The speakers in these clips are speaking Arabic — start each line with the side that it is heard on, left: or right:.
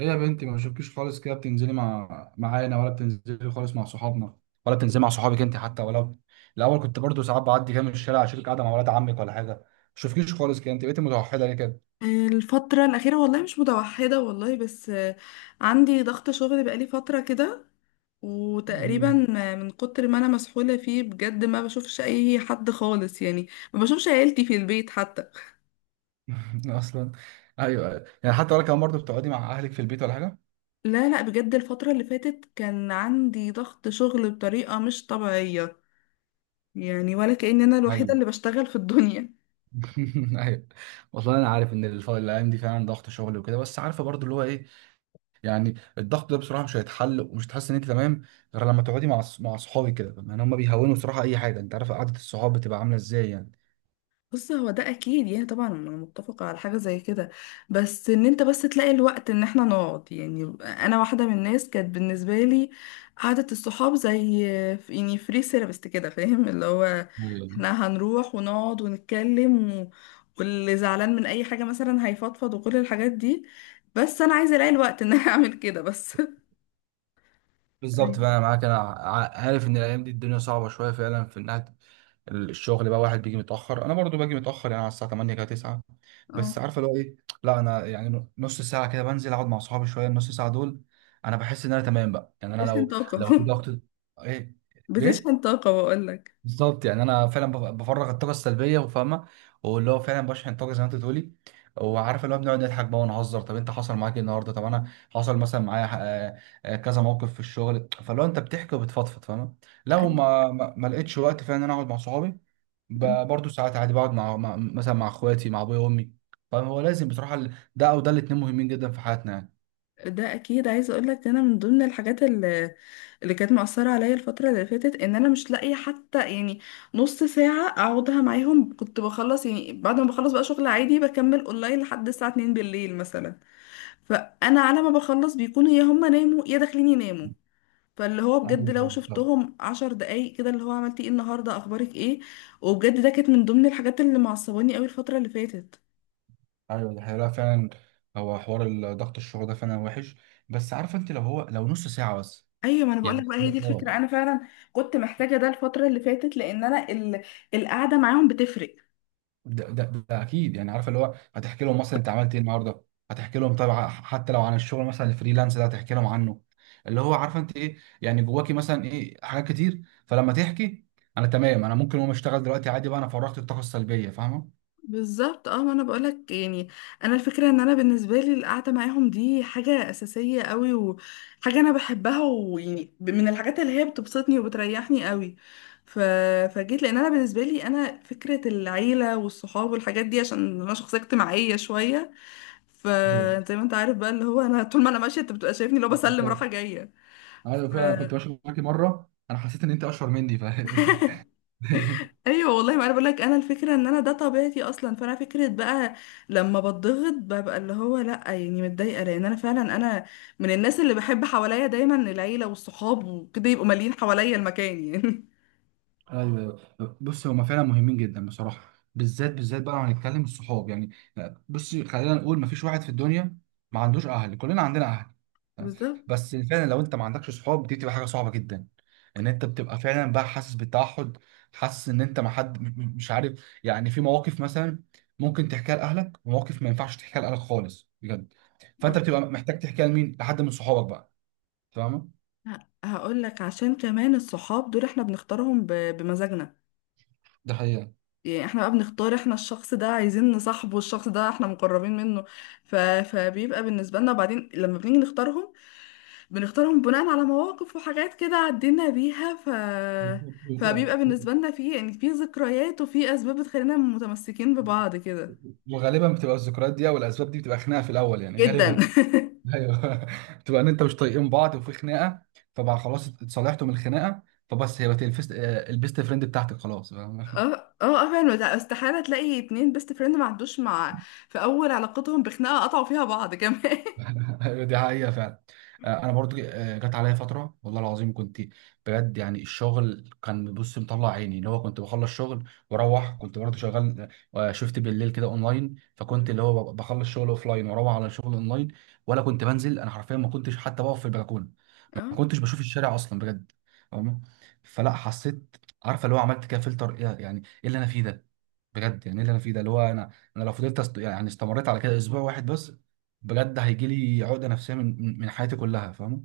right: ايه يا بنتي، ما بشوفكيش خالص كده. بتنزلي معانا ولا بتنزلي خالص مع صحابنا ولا بتنزلي مع صحابك انت حتى؟ ولا الاول كنت برضو ساعات بعدي كده من الشارع اشوفك قاعده مع ولاد عمك ولا حاجه. ما بشوفكيش خالص كده، انت بقيتي متوحده ليه كده؟
left: الفترة الأخيرة والله مش متوحدة والله بس عندي ضغط شغل بقالي فترة كده وتقريبا
right: مم.
left: من كتر ما أنا مسحولة فيه بجد ما بشوفش أي حد خالص يعني ما بشوفش عيلتي في البيت حتى.
right: اصلا ايوه يعني، حتى ولا كمان برضو بتقعدي مع اهلك في البيت ولا حاجه؟
left: لا لا، بجد الفترة اللي فاتت كان عندي ضغط شغل بطريقة مش طبيعية، يعني ولا كأن أنا الوحيدة
right: ايوه
left: اللي بشتغل في الدنيا.
right: ايوه. والله انا عارف ان الايام دي فعلا ضغط شغل وكده، بس عارفه برضو اللي هو ايه. يعني الضغط ده بصراحه مش هيتحل ومش هتحس ان انت تمام غير لما تقعدي مع مع اصحابي كده، يعني هم بيهونوا بصراحه اي حاجه. انت عارف قعده الصحاب بتبقى عامله ازاي يعني.
left: بص، هو ده اكيد، يعني طبعا انا متفقه على حاجه زي كده، بس ان انت بس تلاقي الوقت ان احنا نقعد. يعني انا واحده من الناس كانت بالنسبه لي قعده الصحاب زي يعني فري سيرابست كده، فاهم اللي هو
right: ايوه،
left: احنا هنروح ونقعد ونتكلم و... واللي زعلان من اي حاجه مثلا هيفضفض وكل الحاجات دي، بس انا عايزه الاقي الوقت ان انا اعمل كده بس أيوة.
right: بالظبط بقى، انا معاك. انا عارف ان الايام دي الدنيا صعبه شويه فعلا في انها الشغل بقى. واحد بيجي متاخر، انا برضو باجي متاخر يعني على الساعه 8 كده 9، بس
left: اه،
right: عارفه اللي هو ايه. لا انا يعني نص ساعه كده بنزل اقعد مع اصحابي شويه، النص ساعه دول انا بحس ان انا تمام بقى. يعني انا
left: بتشحن
right: لو
left: طاقه
right: لو في ضغط، ايه، بيه،
left: بتشحن طاقه بقول لك.
right: بالظبط. يعني انا فعلا بفرغ الطاقه السلبيه، وفاهمه واللي هو فعلا بشحن طاقه زي ما انت بتقولي. وعارف اللي هو بنقعد نضحك بقى ونهزر. طب انت حصل معاك ايه النهارده؟ طب انا حصل مثلا معايا آه، كذا موقف في الشغل. فلو انت بتحكي وبتفضفض فاهمه. لو ما لقيتش وقت فعلا ان انا اقعد مع صحابي، برضه ساعات عادي بقعد مع مثلا مع اخواتي، مع ابويا وامي. فهو لازم بصراحه ده او ده، الاتنين مهمين جدا في حياتنا يعني.
left: ده اكيد. عايزه اقول لك، انا من ضمن الحاجات اللي كانت مأثره عليا الفتره اللي فاتت ان انا مش لاقيه حتى يعني نص ساعه اقعدها معاهم. كنت بخلص يعني، بعد ما بخلص بقى شغل عادي بكمل اونلاين لحد الساعه 2 بالليل مثلا، فانا على ما بخلص بيكونوا يا هم ناموا يا داخلين يناموا. فاللي هو بجد
right: أيوة،
left: لو
right: بالظبط.
left: شفتهم 10 دقايق كده اللي هو عملتي ايه النهارده، اخبارك ايه. وبجد ده كانت من ضمن الحاجات اللي معصباني قوي الفتره اللي فاتت.
right: ايوه دي حقيقة، لا فعلا. هو حوار ضغط الشغل ده فعلا وحش، بس عارفه انت لو هو لو نص ساعه بس.
left: ايوه، ما انا بقول
right: يعني
left: لك بقى، هي دي الفكره.
right: اه.
left: انا فعلا كنت محتاجه ده الفتره اللي فاتت لان القعده معاهم بتفرق.
right: ده, ده, ده اكيد يعني. عارفه اللي هو هتحكي لهم مثلا انت عملت ايه النهارده، هتحكي لهم طبعا حتى لو عن الشغل، مثلا الفريلانس ده هتحكي لهم عنه. اللي هو عارفه انت ايه يعني جواكي، مثلا ايه، حاجات كتير. فلما تحكي انا تمام، انا ممكن اقوم اشتغل دلوقتي عادي بقى، انا فرغت الطاقه السلبيه فاهمه.
left: بالظبط، اه، ما انا بقول لك يعني، انا الفكره ان انا بالنسبه لي القعده معاهم دي حاجه اساسيه قوي، وحاجه انا بحبها، ويعني من الحاجات اللي هي بتبسطني وبتريحني قوي. ف... فجيت لان انا بالنسبه لي انا فكره العيله والصحاب والحاجات دي، عشان انا شخصيه اجتماعيه شويه.
right: ايوه
left: فزي ما انت عارف بقى اللي هو انا طول ما انا ماشيه انت بتبقى شايفني، لو بسلم
right: بالظبط.
left: رايحه جايه.
right: ايوه فعلا، كنت ماشي معاكي مره انا حسيت ان انت اشهر مني ف
left: ايوه والله، ما انا بقول لك، انا الفكره ان انا ده طبيعتي اصلا. فانا فكره بقى لما بتضغط ببقى اللي هو لا يعني متضايقه، لان انا فعلا من الناس اللي بحب حواليا دايما العيله والصحاب وكده يبقوا مالين حواليا المكان يعني.
right: ايوه. أيوة. بص هما فعلا مهمين جدا بصراحه، بالذات بالذات بقى لو هنتكلم الصحاب يعني. بص خلينا نقول مفيش واحد في الدنيا ما عندوش اهل، كلنا عندنا اهل، تمام؟
left: بالظبط.
right: بس فعلا لو انت ما عندكش صحاب، دي بتبقى حاجه صعبه جدا. ان انت بتبقى فعلا بقى حاسس بالتوحد، حاسس ان انت ما حد مش عارف يعني. في مواقف مثلا ممكن تحكيها لاهلك، ومواقف ما ينفعش تحكيها لاهلك خالص بجد.
left: آه.
right: فانت بتبقى محتاج تحكيها لمين؟ لحد من صحابك بقى، فاهمه.
left: هقول لك، عشان كمان الصحاب دول احنا بنختارهم بمزاجنا.
right: ده
left: يعني احنا بقى بنختار احنا الشخص ده عايزين نصاحبه، الشخص ده احنا مقربين منه. فبيبقى بالنسبه لنا. وبعدين لما بنيجي نختارهم، بنختارهم بناء على مواقف وحاجات كده عدينا بيها. ف
right: حقيقه.
left: فبيبقى بالنسبة لنا في يعني في ذكريات وفي أسباب بتخلينا متمسكين ببعض كده
right: وغالبا بتبقى الذكريات دي او الاسباب دي بتبقى خناقه في الاول يعني
left: جدا.
right: غالبا. ايوه بتبقى ان انت مش طايقين بعض وفي خناقه، فبقى خلاص اتصالحتوا من الخناقه. فبس هي بقت آه، البيست فريند بتاعتك خلاص فاهم؟
left: اه اه اه، فعلا. وده استحالة تلاقي اتنين بيست فريند ما عندوش مع في أول علاقتهم بخناقة قطعوا فيها بعض كمان.
right: ايوه دي حقيقة فعلا. آه، انا برضو آه، جت عليا فترة والله العظيم كنت بجد يعني. الشغل كان، بص، مطلع عيني. اللي هو كنت بخلص شغل واروح كنت برضو شغال، آه، شفت بالليل كده اونلاين.
left: مم.
right: فكنت اللي هو بخلص شغل اوفلاين واروح على شغل اونلاين. ولا كنت بنزل، انا حرفيا ما كنتش حتى بقف في البلكونة، ما
left: اه،
right: كنتش بشوف الشارع اصلا بجد، فاهمة؟ فلا حسيت، عارفة اللي هو عملت كده فلتر ايه يعني ايه اللي انا فيه ده. بجد يعني ايه اللي انا فيه ده. اللي هو انا، يعني استمريت على كده اسبوع واحد بس بجد هيجي لي عقده نفسيه من حياتي كلها، فاهمه.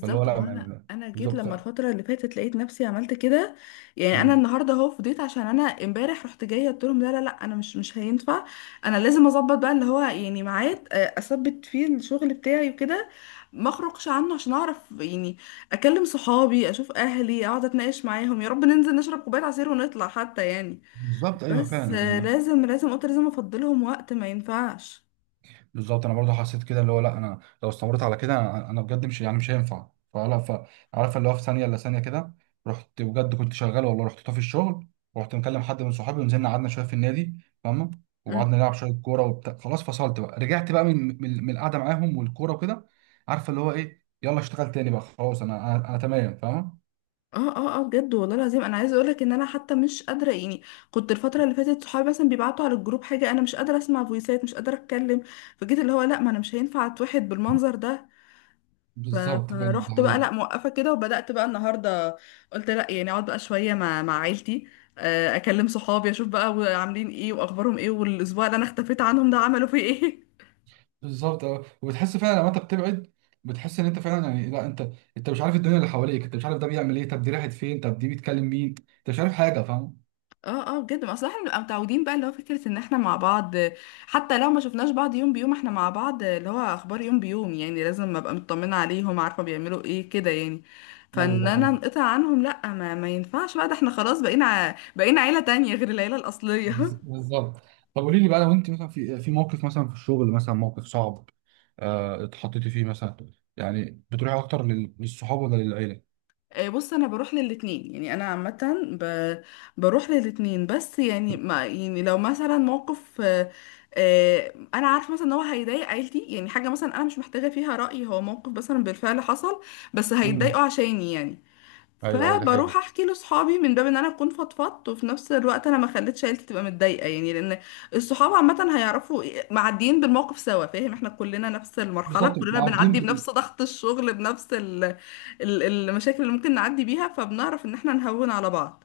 right: فاللي هو
left: ما
right: لا
left: هو انا انا جيت
right: بالظبط.
left: لما الفتره اللي فاتت لقيت نفسي عملت كده. يعني انا النهارده اهو فضيت، عشان انا امبارح رحت جايه قلت لهم لا لا لا، انا مش هينفع. انا لازم اظبط بقى اللي هو يعني ميعاد، اثبت فيه الشغل بتاعي وكده، ما اخرجش عنه عشان اعرف يعني اكلم صحابي، اشوف اهلي، اقعد اتناقش معاهم، يا رب ننزل نشرب كوبايه عصير ونطلع حتى يعني.
right: بالظبط. ايوه
left: بس
right: فعلا
left: لازم، قلت لازم افضلهم وقت، ما ينفعش.
right: بالظبط. انا برضه حسيت كده اللي هو لا، انا لو استمريت على كده أنا بجد مش يعني مش هينفع. فلا، فعارف اللي هو في ثانيه الا ثانيه كده رحت، بجد كنت شغال والله، رحت طافي الشغل ورحت مكلم حد من صحابي، ونزلنا قعدنا شويه في النادي فاهمه. وقعدنا نلعب شويه كوره وبتاع، خلاص فصلت بقى، رجعت بقى من القعده معاهم والكوره وكده. عارفه اللي هو ايه، يلا اشتغل تاني بقى خلاص، انا أنا تمام، فاهمه.
left: اه اه اه، بجد والله العظيم، انا عايزه اقولك ان انا حتى مش قادره. يعني كنت الفتره اللي فاتت صحابي مثلا بيبعتوا على الجروب حاجه، انا مش قادره اسمع فويسات، مش قادره اتكلم. فجيت اللي هو لا، ما انا مش هينفع اتوحد بالمنظر ده. ف-
right: بالظبط
left: فرحت بقى
right: فعلا.
left: لا موقفه كده، وبدات بقى النهارده قلت لا، يعني اقعد بقى شويه مع عيلتي، اكلم صحابي، اشوف بقى عاملين ايه واخبارهم ايه، والاسبوع اللي انا اختفيت عنهم ده عملوا فيه ايه.
right: بالظبط، اه. وبتحس فعلا لما انت بتبعد، بتحس ان انت فعلا يعني لا انت، انت مش عارف الدنيا اللي حواليك، انت مش عارف ده بيعمل ايه، طب دي راحت فين، طب دي بيتكلم مين، انت مش عارف حاجه، فاهم.
left: اه اه، بجد، ما اصل احنا بنبقى متعودين بقى اللي هو فكرة ان احنا مع بعض. حتى لو ما شفناش بعض يوم بيوم احنا مع بعض اللي هو اخبار يوم بيوم، يعني لازم ابقى مطمنة عليهم، عارفة بيعملوا ايه كده يعني.
right: ايوه
left: فان
right: ده
left: انا
right: حقيقي.
left: انقطع عنهم لا، ما ينفعش بقى. ده احنا خلاص بقينا بقينا عيلة تانية غير العيلة الاصلية.
right: بالظبط. طب قولي لي بقى، لو انت مثلا في موقف مثلا في الشغل، مثلا موقف صعب آه، اتحطيتي فيه مثلا، يعني بتروحي اكتر للصحاب ولا للعيله؟
left: بص انا بروح للاتنين، يعني انا عامه بروح للاتنين. بس يعني ما يعني لو مثلا موقف، انا عارفه مثلا ان هو هيضايق عيلتي، يعني حاجه مثلا انا مش محتاجه فيها راي، هو موقف مثلا بالفعل حصل بس
right: مم.
left: هيتضايقوا عشاني يعني.
right: ايوه ايوه ده حقيقي.
left: فبروح احكي لاصحابي من باب ان انا اكون فضفضت، وفي نفس الوقت انا ما خليتش عيلتي تبقى متضايقه يعني. لان الصحاب عامه هيعرفوا معديين بالموقف سوا، فاهم، احنا كلنا نفس المرحله،
right: بالظبط،
left: كلنا
right: معدين
left: بنعدي بنفس ضغط الشغل، بنفس ال ال المشاكل اللي ممكن نعدي بيها، فبنعرف ان احنا نهون على بعض.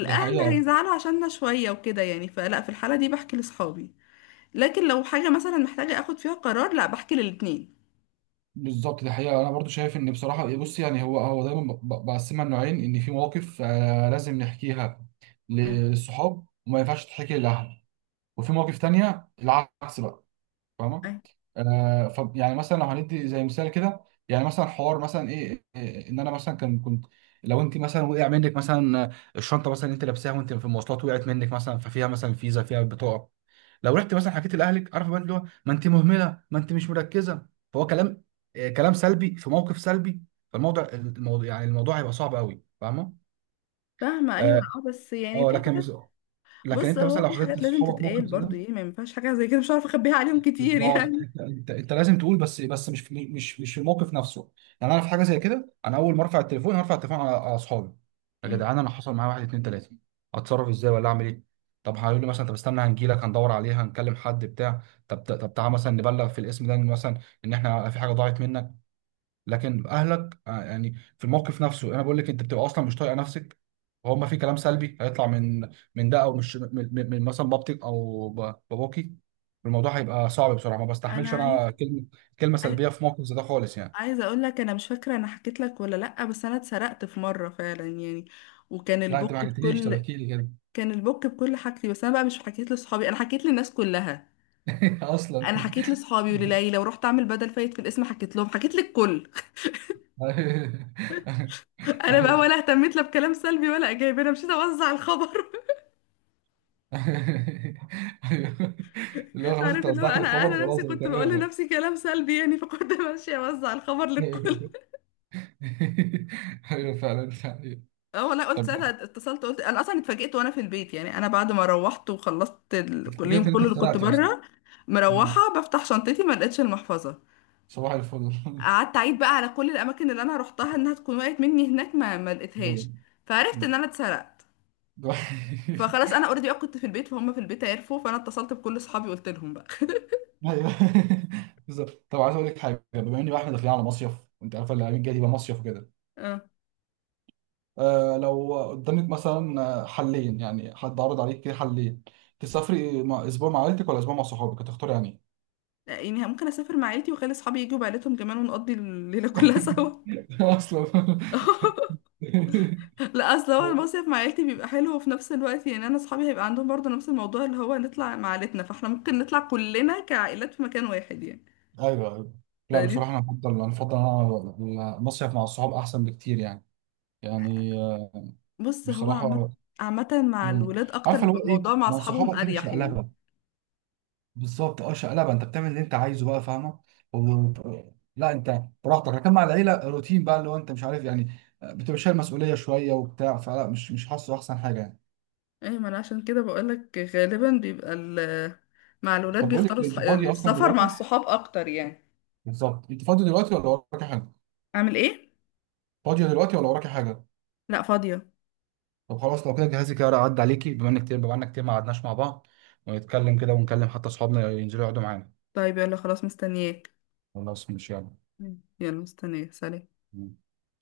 right: ده حقيقة.
left: هيزعلوا عشاننا شويه وكده يعني، فلا في الحاله دي بحكي لاصحابي. لكن لو حاجه مثلا محتاجه اخد فيها قرار، لا، بحكي للاتنين.
right: بالظبط، دي حقيقة. أنا برضو شايف إن بصراحة، بص يعني هو هو دايما بقسمها لنوعين، إن في مواقف آه، لازم نحكيها
left: مم.
right: للصحاب وما ينفعش تتحكي للأهل، وفي مواقف تانية العكس بقى، فاهمة؟
left: أي-
right: آه، ف يعني مثلا لو هندي زي مثال كده، يعني مثلا حوار مثلا إيه، إن أنا مثلا كان كنت، لو أنت مثلا وقع منك مثلا آه، الشنطة مثلا. أنت لابساها وأنت في المواصلات وقعت منك، مثلا ففيها مثلا فيزا، فيها بطاقة. لو رحت مثلا حكيت لاهلك، عارف بقى اللي هو ما انت مهمله، ما انت مش مركزه، فهو كلام آه، كلام سلبي في موقف سلبي. فالموضوع يعني الموضوع هيبقى صعب قوي، فاهمه.
left: فاهمة، أيوة،
right: اه،
left: اه، بس يعني
right: آه،
left: في
right: لكن
left: حاجات.
right: بس، لكن
left: بص،
right: انت مثلا
left: هو
right: لو
left: في
right: حطيت
left: حاجات لازم
right: صحابك موقف
left: تتقال
right: زي ده،
left: برضو، ايه، ما ينفعش حاجة زي كده مش عارفة اخبيها عليهم كتير
right: بالظبط.
left: يعني.
right: انت لازم تقول بس، مش في الموقف نفسه. يعني انا في حاجه زي كده انا اول ما ارفع التليفون هرفع التليفون على اصحابي، يا
left: مم.
right: جدعان انا حصل معايا واحد اتنين تلاته، اتصرف ازاي ولا اعمل ايه؟ طب هيقول لي مثلا طب استنى هنجيلك هندور عليها هنكلم حد بتاع. طب تعالى مثلا نبلغ في الاسم ده إن مثلا ان احنا في حاجه ضاعت منك. لكن اهلك آه، يعني في الموقف نفسه انا بقول لك، انت بتبقى اصلا مش طايقه نفسك، وهو ما في كلام سلبي هيطلع من من ده او مش من, من من مثلا بابتك او باباكي. الموضوع هيبقى صعب بصراحه، ما
left: انا
right: بستحملش
left: عايز
right: انا كلمه، كلمه
left: عاي-
right: سلبيه في موقف زي ده خالص يعني.
left: عايزه اقول لك، انا مش فاكره انا حكيت لك ولا لا، بس انا اتسرقت في مره فعلا يعني. وكان
right: لا انت ما
left: البوك
right: حكيتليش، طب
left: بكل
right: احكي لي كده.
left: كان البوك بكل حاجتي. بس انا بقى مش حكيت لاصحابي، انا حكيت للناس كلها.
right: اصلا.
left: انا حكيت لاصحابي ولليلى، ورحت اعمل بدل فايت في الاسم، حكيت لهم، حكيت للكل.
right: أيوه.
left: انا بقى
right: أيوه.
left: ولا اهتميت لا بكلام سلبي ولا ايجابي، انا مشيت اوزع الخبر.
right: اللي هو خلاص انت
left: عارف اللي هو،
right: وزعت
left: انا
right: الخبر،
left: انا نفسي
right: خلاص انا
left: كنت بقول
right: تمام بقى.
left: لنفسي كلام سلبي يعني، فكنت ماشيه اوزع الخبر للكل.
right: ايوه فعلا أيوة.
left: اه والله، قلت
right: طب
left: ساعتها، اتصلت قلت انا اصلا اتفاجئت وانا في البيت. يعني انا بعد ما روحت وخلصت كل
right: رجعت
left: اليوم
right: ان انت
left: كله اللي كنت
right: اتخرقت اصلا.
left: بره،
right: مم.
left: مروحه بفتح شنطتي، ما لقيتش المحفظه.
right: صباح الفل
left: قعدت اعيد بقى على كل الاماكن اللي انا روحتها انها تكون وقعت مني هناك، ما
right: ايوه
left: لقيتهاش، فعرفت ان انا اتسرقت.
right: ده-
left: فخلاص انا اوريدي كنت في البيت، فهم في البيت عرفوا، فانا اتصلت بكل اصحابي قلت لهم بقى.
right: ايوه بالظبط. طب عايز اقول لك حاجه، بما ان بقى احنا داخلين على مصيف وانت عارفه اللي الجاي دي بقى مصيف وكده،
left: اه.
right: آه لو قدامك مثلا آه، حلين يعني، حد عرض عليك كده حلين تسافري مع اسبوع مع عيلتك ولا اسبوع مع صحابك، هتختاري يعني إيه؟
left: يعني ممكن اسافر مع عيلتي واخلي اصحابي يجوا بعيلتهم كمان، ونقضي الليله كلها سوا.
right: اصلا ايوه
left: لا، اصل هو المصيف مع عيلتي بيبقى حلو، وفي نفس الوقت يعني انا اصحابي هيبقى عندهم برضه نفس الموضوع اللي هو نطلع مع عيلتنا، فاحنا ممكن نطلع كلنا كعائلات في مكان واحد يعني.
right: ايوه. لا
left: فدي.
right: بصراحه انا افضل، انا افضل المصيف مع الصحاب احسن بكتير يعني، يعني آه،
left: بص، هو عامة،
right: بصراحه.
left: عامة مع
right: امم،
left: الولاد اكتر
right: عارفه اللي
left: بيبقى
right: هو ايه،
left: الموضوع مع
right: مع
left: اصحابهم
right: صحابك كده
left: اريح يعني.
right: شقلبه. بالظبط اه، شقلبه، انت بتعمل اللي انت عايزه بقى فاهمه. و... لا انت براحتك، لكن مع العيله روتين بقى، اللي هو انت مش عارف يعني، بتبقى شايل مسؤوليه شويه وبتاع، فلا مش حاسه احسن حاجه يعني.
left: ايه، ما انا عشان كده بقولك غالبا بيبقى مع الولاد
right: طب بقول
left: بيختاروا
right: لك إيه، انت فاضي اصلا
left: السفر مع
right: دلوقتي؟
left: الصحاب اكتر يعني.
right: بالظبط، انت فاضي دلوقتي ولا وراكي حاجه؟
left: اعمل ايه؟
right: فاضيه دلوقتي ولا وراكي حاجه؟
left: لا، فاضية.
right: طب خلاص لو كده جهزي كده اعدي عليكي، بما انك كتير بما انك كتير ما قعدناش مع بعض، ونتكلم كده، ونكلم حتى اصحابنا ينزلوا يقعدوا معانا.
left: طيب يلا، خلاص مستنياك.
right: خلاص مش يلا.
left: مم. يلا مستنياك، سلام.